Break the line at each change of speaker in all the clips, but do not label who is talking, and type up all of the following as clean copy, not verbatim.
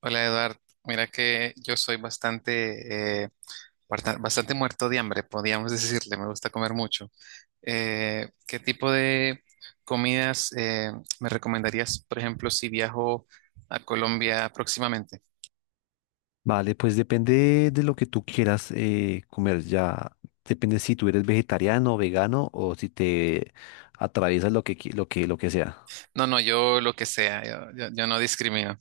Hola Eduard, mira que yo soy bastante, bastante muerto de hambre, podríamos decirle, me gusta comer mucho. ¿Qué tipo de comidas me recomendarías, por ejemplo, si viajo a Colombia próximamente?
Vale, pues depende de lo que tú quieras comer. Ya depende si tú eres vegetariano o vegano o si te atraviesas lo que sea.
No, no, yo lo que sea, yo no discrimino.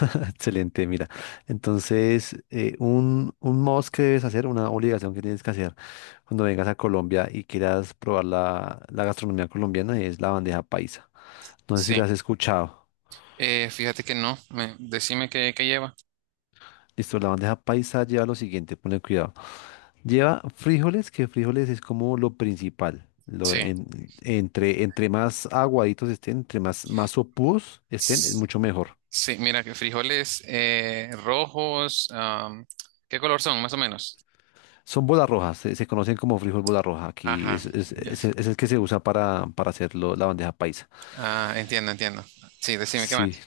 Excelente, mira. Entonces, un must que debes hacer, una obligación que tienes que hacer cuando vengas a Colombia y quieras probar la gastronomía colombiana es la bandeja paisa. No sé si la
Sí.
has escuchado.
Fíjate que no, decime qué lleva.
Listo, la bandeja paisa lleva lo siguiente, ponle cuidado. Lleva frijoles, que frijoles es como lo principal.
Sí.
Entre más aguaditos estén, más sopúos estén, es
S-
mucho mejor.
sí, mira que frijoles rojos, ¿qué color son, más o menos?
Son bolas rojas, se conocen como frijol bola roja. Aquí
Ajá. Ya.
es el que se usa para hacer la bandeja paisa.
Ah, entiendo, entiendo. Sí, decime, ¿qué
Sí,
más?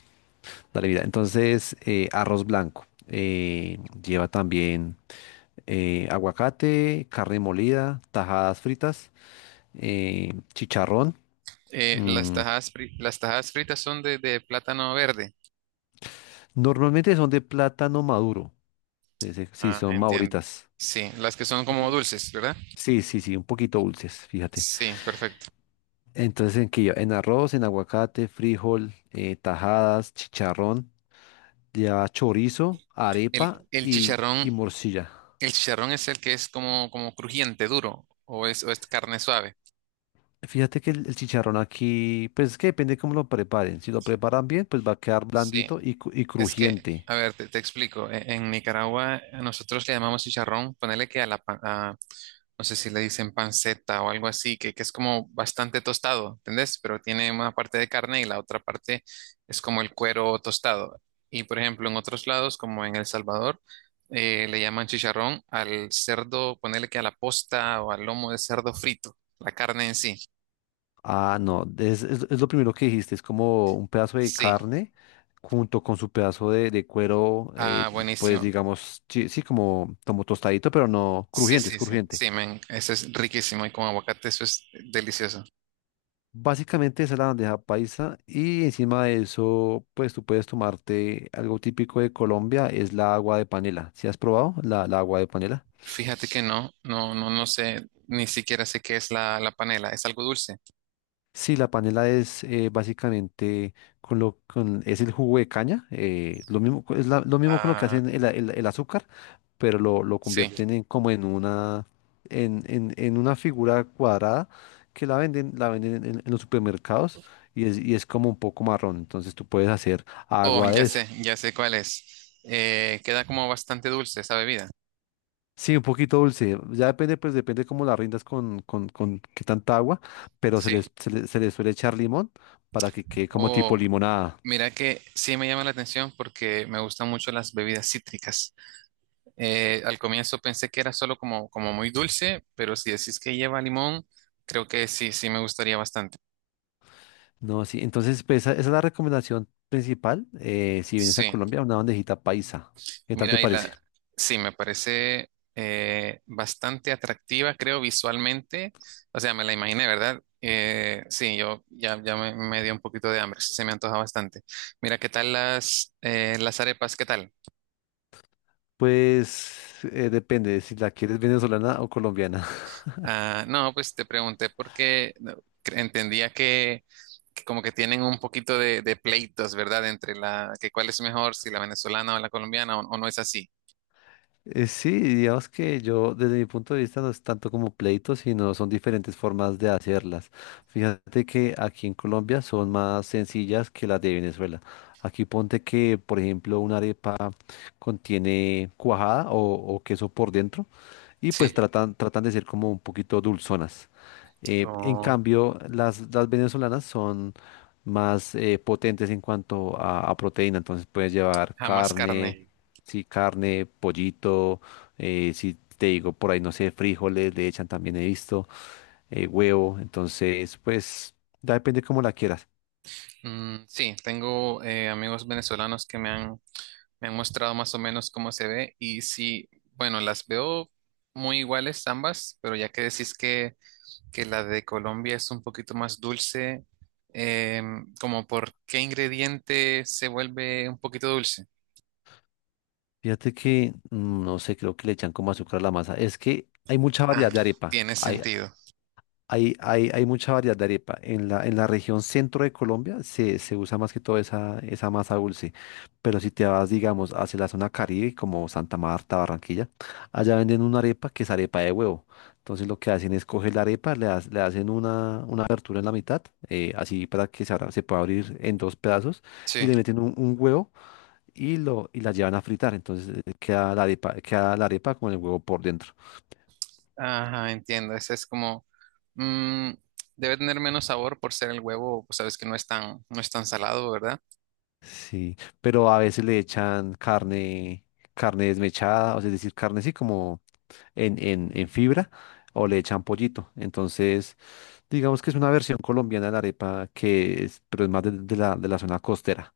dale, mira. Entonces, arroz blanco. Lleva también aguacate, carne molida, tajadas fritas, chicharrón.
Las
mm,
las tajadas fritas son de plátano verde.
Normalmente son de plátano maduro. Sí, sí, sí,
Ah,
son
entiendo.
mauritas.
Sí, las que son como
Y
dulces, ¿verdad?
sí, sí, sí, un poquito dulces, fíjate.
Sí, perfecto.
Entonces, ¿en qué lleva? En arroz, en aguacate, frijol, tajadas, chicharrón, lleva chorizo, arepa
El
y
chicharrón,
morcilla.
el chicharrón es el que es como, como crujiente, duro, o es carne suave.
Fíjate que el chicharrón aquí, pues es que depende cómo lo preparen. Si lo preparan bien, pues va a quedar
Sí.
blandito y
Es que,
crujiente.
a ver, te explico. En Nicaragua a nosotros le llamamos chicharrón, ponele que a la, no sé si le dicen panceta o algo así, que es como bastante tostado, ¿entendés? Pero tiene una parte de carne y la otra parte es como el cuero tostado. Y por ejemplo, en otros lados, como en El Salvador, le llaman chicharrón al cerdo, ponele que a la posta o al lomo de cerdo frito, la carne en sí.
Ah, no, es lo primero que dijiste, es como un pedazo de
Sí.
carne junto con su pedazo de cuero,
Ah,
pues
buenísimo.
digamos, sí, sí, como, como tostadito, pero no
Sí,
crujiente, es
sí, sí,
crujiente.
sí, men, eso es riquísimo y con aguacate eso es delicioso.
Básicamente esa es la bandeja paisa y encima de eso, pues tú puedes tomarte algo típico de Colombia, es la agua de panela. ¿Sí has probado la agua de panela?
Fíjate que no, no, no, no sé, ni siquiera sé qué es la panela, es algo dulce.
Sí, la panela es básicamente es el jugo de caña, lo mismo co- es la- lo mismo con lo que
Ah,
hacen el azúcar, pero lo
sí.
convierten en como en una en una figura cuadrada que la venden en los supermercados y es como un poco marrón, entonces tú puedes hacer
Oh,
agua de eso.
ya sé cuál es. Queda como bastante dulce esa bebida.
Sí, un poquito dulce, ya depende pues depende cómo la rindas con qué tanta agua, pero
Sí.
se les suele echar limón para que quede como tipo
Oh,
limonada.
mira que sí me llama la atención porque me gustan mucho las bebidas cítricas. Al comienzo pensé que era solo como, como muy dulce, pero si decís que lleva limón, creo que sí, sí me gustaría bastante.
No, sí, entonces pues esa es la recomendación principal. Eh, si vienes a
Sí.
Colombia, una bandejita paisa. ¿Qué tal te
Mira,
parece?
sí, me parece bastante atractiva, creo, visualmente. O sea, me la imaginé, ¿verdad? Sí, yo ya, me dio un poquito de hambre, sí, se me antoja bastante. Mira, ¿qué tal las arepas? ¿Qué tal?
Pues depende si la quieres venezolana o colombiana.
Ah, no, pues te pregunté porque no, cre- entendía que como que tienen un poquito de pleitos, ¿verdad? Entre la, que cuál es mejor, si la venezolana o la colombiana, o no es así.
Sí, digamos que yo desde mi punto de vista no es tanto como pleito, sino son diferentes formas de hacerlas. Fíjate que aquí en Colombia son más sencillas que las de Venezuela. Aquí ponte que, por ejemplo, una arepa contiene cuajada o queso por dentro y
Sí.
pues tratan de ser como un poquito dulzonas. En
O
cambio, las venezolanas son más potentes en cuanto a proteína, entonces puedes llevar
jamás
carne,
carne.
sí, carne, pollito, si te digo por ahí, no sé, frijoles, le echan también, he visto, huevo, entonces pues ya depende cómo la quieras.
Mm, sí, tengo amigos venezolanos que me me han mostrado más o menos cómo se ve y sí, bueno, las veo muy iguales ambas, pero ya que decís que la de Colombia es un poquito más dulce, como por qué ingrediente se vuelve un poquito dulce.
Fíjate que, mm, no sé, creo que le echan como azúcar a la masa, es que hay mucha
Ah,
variedad de arepa,
tiene sentido.
Hay mucha variedad de arepa. En en la región centro de Colombia se usa más que todo esa masa dulce. Pero si te vas, digamos, hacia la zona Caribe, como Santa Marta, Barranquilla, allá venden una arepa que es arepa de huevo. Entonces lo que hacen es coger la arepa, le hacen una abertura en la mitad, así para que se pueda abrir en dos pedazos, y
Sí,
le meten un huevo y la llevan a fritar. Entonces queda la arepa con el huevo por dentro.
ajá, entiendo. Ese es como, mm, debe tener menos sabor por ser el huevo, pues sabes que no es tan, no es tan salado, ¿verdad?
Sí, pero a veces le echan carne, carne desmechada, o sea, es decir, carne así como en fibra, o le echan pollito. Entonces, digamos que es una versión colombiana de la arepa que es, pero es más de de la zona costera.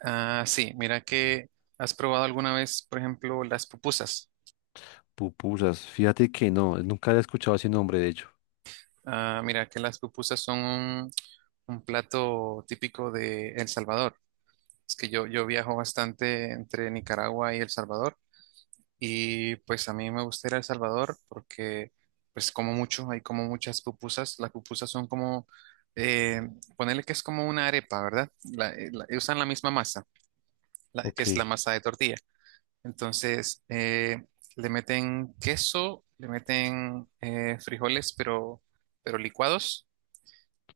Ah, sí, mira que has probado alguna vez, por ejemplo, las pupusas.
Pupusas, fíjate que no, nunca había escuchado ese nombre, de hecho.
Ah, mira que las pupusas son un plato típico de El Salvador. Es que yo viajo bastante entre Nicaragua y El Salvador y pues a mí me gusta ir a El Salvador porque pues como mucho, hay como muchas pupusas. Las pupusas son como, eh, ponerle que es como una arepa, ¿verdad? Usan la misma masa, que
Ok,
es la masa de tortilla. Entonces, le meten queso, le meten frijoles, pero licuados,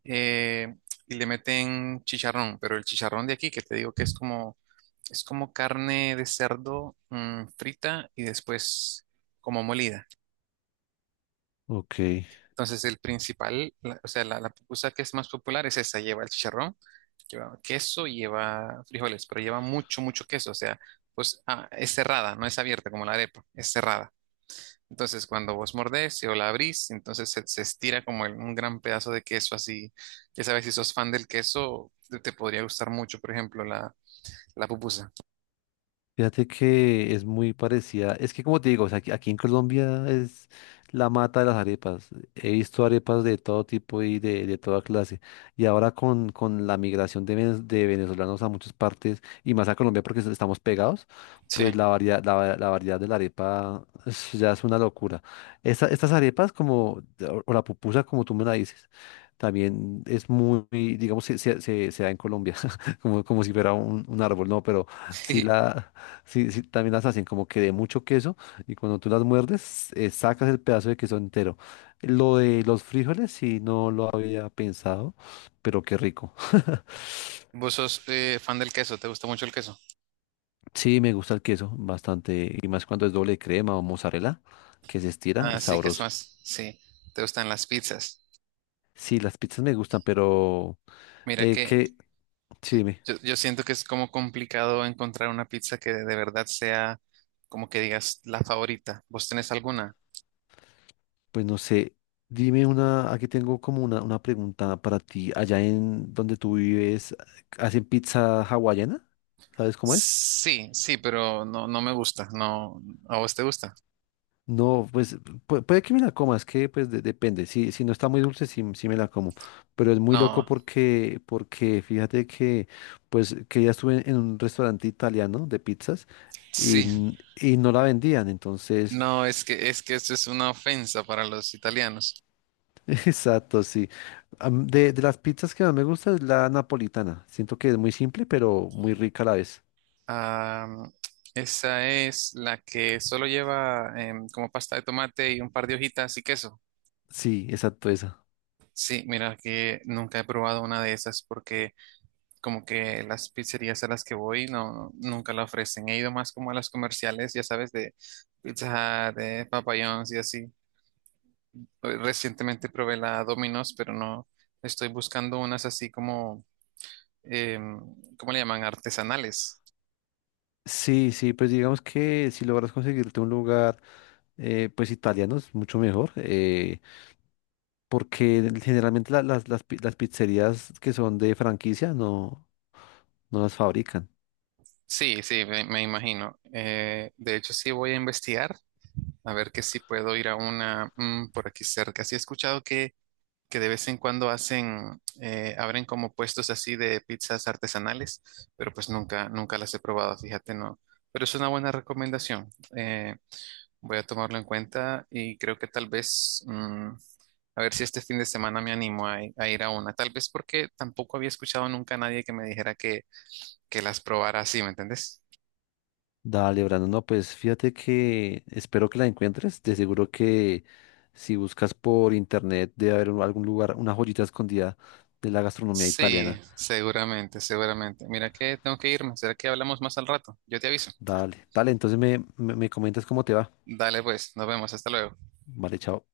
eh, y le meten chicharrón, pero el chicharrón de aquí, que te digo que es como carne de cerdo frita y después como molida.
ok.
Entonces, o sea, la pupusa que es más popular es esa, lleva el chicharrón, lleva queso y lleva frijoles, pero lleva mucho, mucho queso, o sea, pues ah, es cerrada, no es abierta como la arepa, es cerrada. Entonces, cuando vos mordés o la abrís, entonces se estira como un gran pedazo de queso así. Ya sabes, si sos fan del queso, te podría gustar mucho, por ejemplo, la pupusa.
Fíjate que es muy parecida. Es que como te digo, o sea, aquí en Colombia es la mata de las arepas. He visto arepas de todo tipo y de toda clase. Y ahora con la migración de, de venezolanos a muchas partes y más a Colombia porque so- estamos pegados, pues
Sí.
la variedad de la arepa ya es una locura. Estas arepas como, o la pupusa como tú me la dices, también es muy, digamos, se da en Colombia, como, como si fuera un árbol, ¿no? Pero sí la... Sí, sí, también las hacen como que de mucho queso y cuando tú las muerdes, sacas el pedazo de queso entero. Lo de los frijoles, sí, no lo había pensado, pero qué rico.
¿Vos sos fan del queso? ¿Te gusta mucho el queso?
Sí, me gusta el queso bastante y más cuando es doble crema o mozzarella, que se estira,
Ah,
es
sí, que es
sabroso.
más. Sí, te gustan las pizzas.
Sí, las pizzas me gustan, pero
Mira
eh,
que
que, sí, dime,
yo siento que es como complicado encontrar una pizza que de verdad sea como que digas la favorita. ¿Vos tenés alguna?
pues no sé, dime una, aquí tengo como una pregunta para ti. Allá en donde tú vives, ¿hacen pizza hawaiana? ¿Sabes cómo es?
Sí, sí, pero no, no me gusta. No, ¿a vos te gusta?
No, pues puede que me la coma, es que pues depende. Si no está muy dulce, sí, sí me la como. Pero es muy loco
No.
porque fíjate que pues que ya estuve en un restaurante italiano de pizzas
Sí,
y no la vendían. Entonces,
no, es que esto es una ofensa para los italianos.
exacto, sí. De las pizzas que más me gusta es la napolitana. Siento que es muy simple, pero muy rica a la vez.
Ah, esa es la que solo lleva como pasta de tomate y un par de hojitas y queso.
Sí, exacto, esa.
Sí, mira que nunca he probado una de esas porque como que las pizzerías a las que voy nunca la ofrecen. He ido más como a las comerciales, ya sabes, de Pizza Hut, de Papa John's y así. Hoy Recientemente probé la Domino's, pero no estoy buscando unas así como em, ¿cómo le llaman? Artesanales.
Sí, sí, pues digamos que si logras conseguirte un lugar, pues italiano es mucho mejor. Eh, porque generalmente las pizzerías que son de franquicia no, no las fabrican.
Sí, sí, me imagino. De hecho, sí voy a investigar a ver que si puedo ir a una mm, por aquí cerca. Sí he escuchado que de vez en cuando hacen, abren como puestos así de pizzas artesanales, pero pues nunca, nunca las he probado, fíjate, no. Pero es una buena recomendación. Eh, Voy a tomarlo en cuenta y creo que tal vez, mm, a ver si este fin de semana me animo a ir a una. Tal vez porque tampoco había escuchado nunca a nadie que me dijera que las probara así, ¿me entendés?
Dale, Brandon, no, pues fíjate que espero que la encuentres. De seguro que si buscas por internet debe haber algún lugar, una joyita escondida de la gastronomía
Sí,
italiana.
seguramente, seguramente. Mira que tengo que irme. ¿Será que hablamos más al rato? Yo te aviso.
Dale, dale, entonces me comentas cómo te va.
Dale pues, nos vemos, hasta luego.
Vale, chao.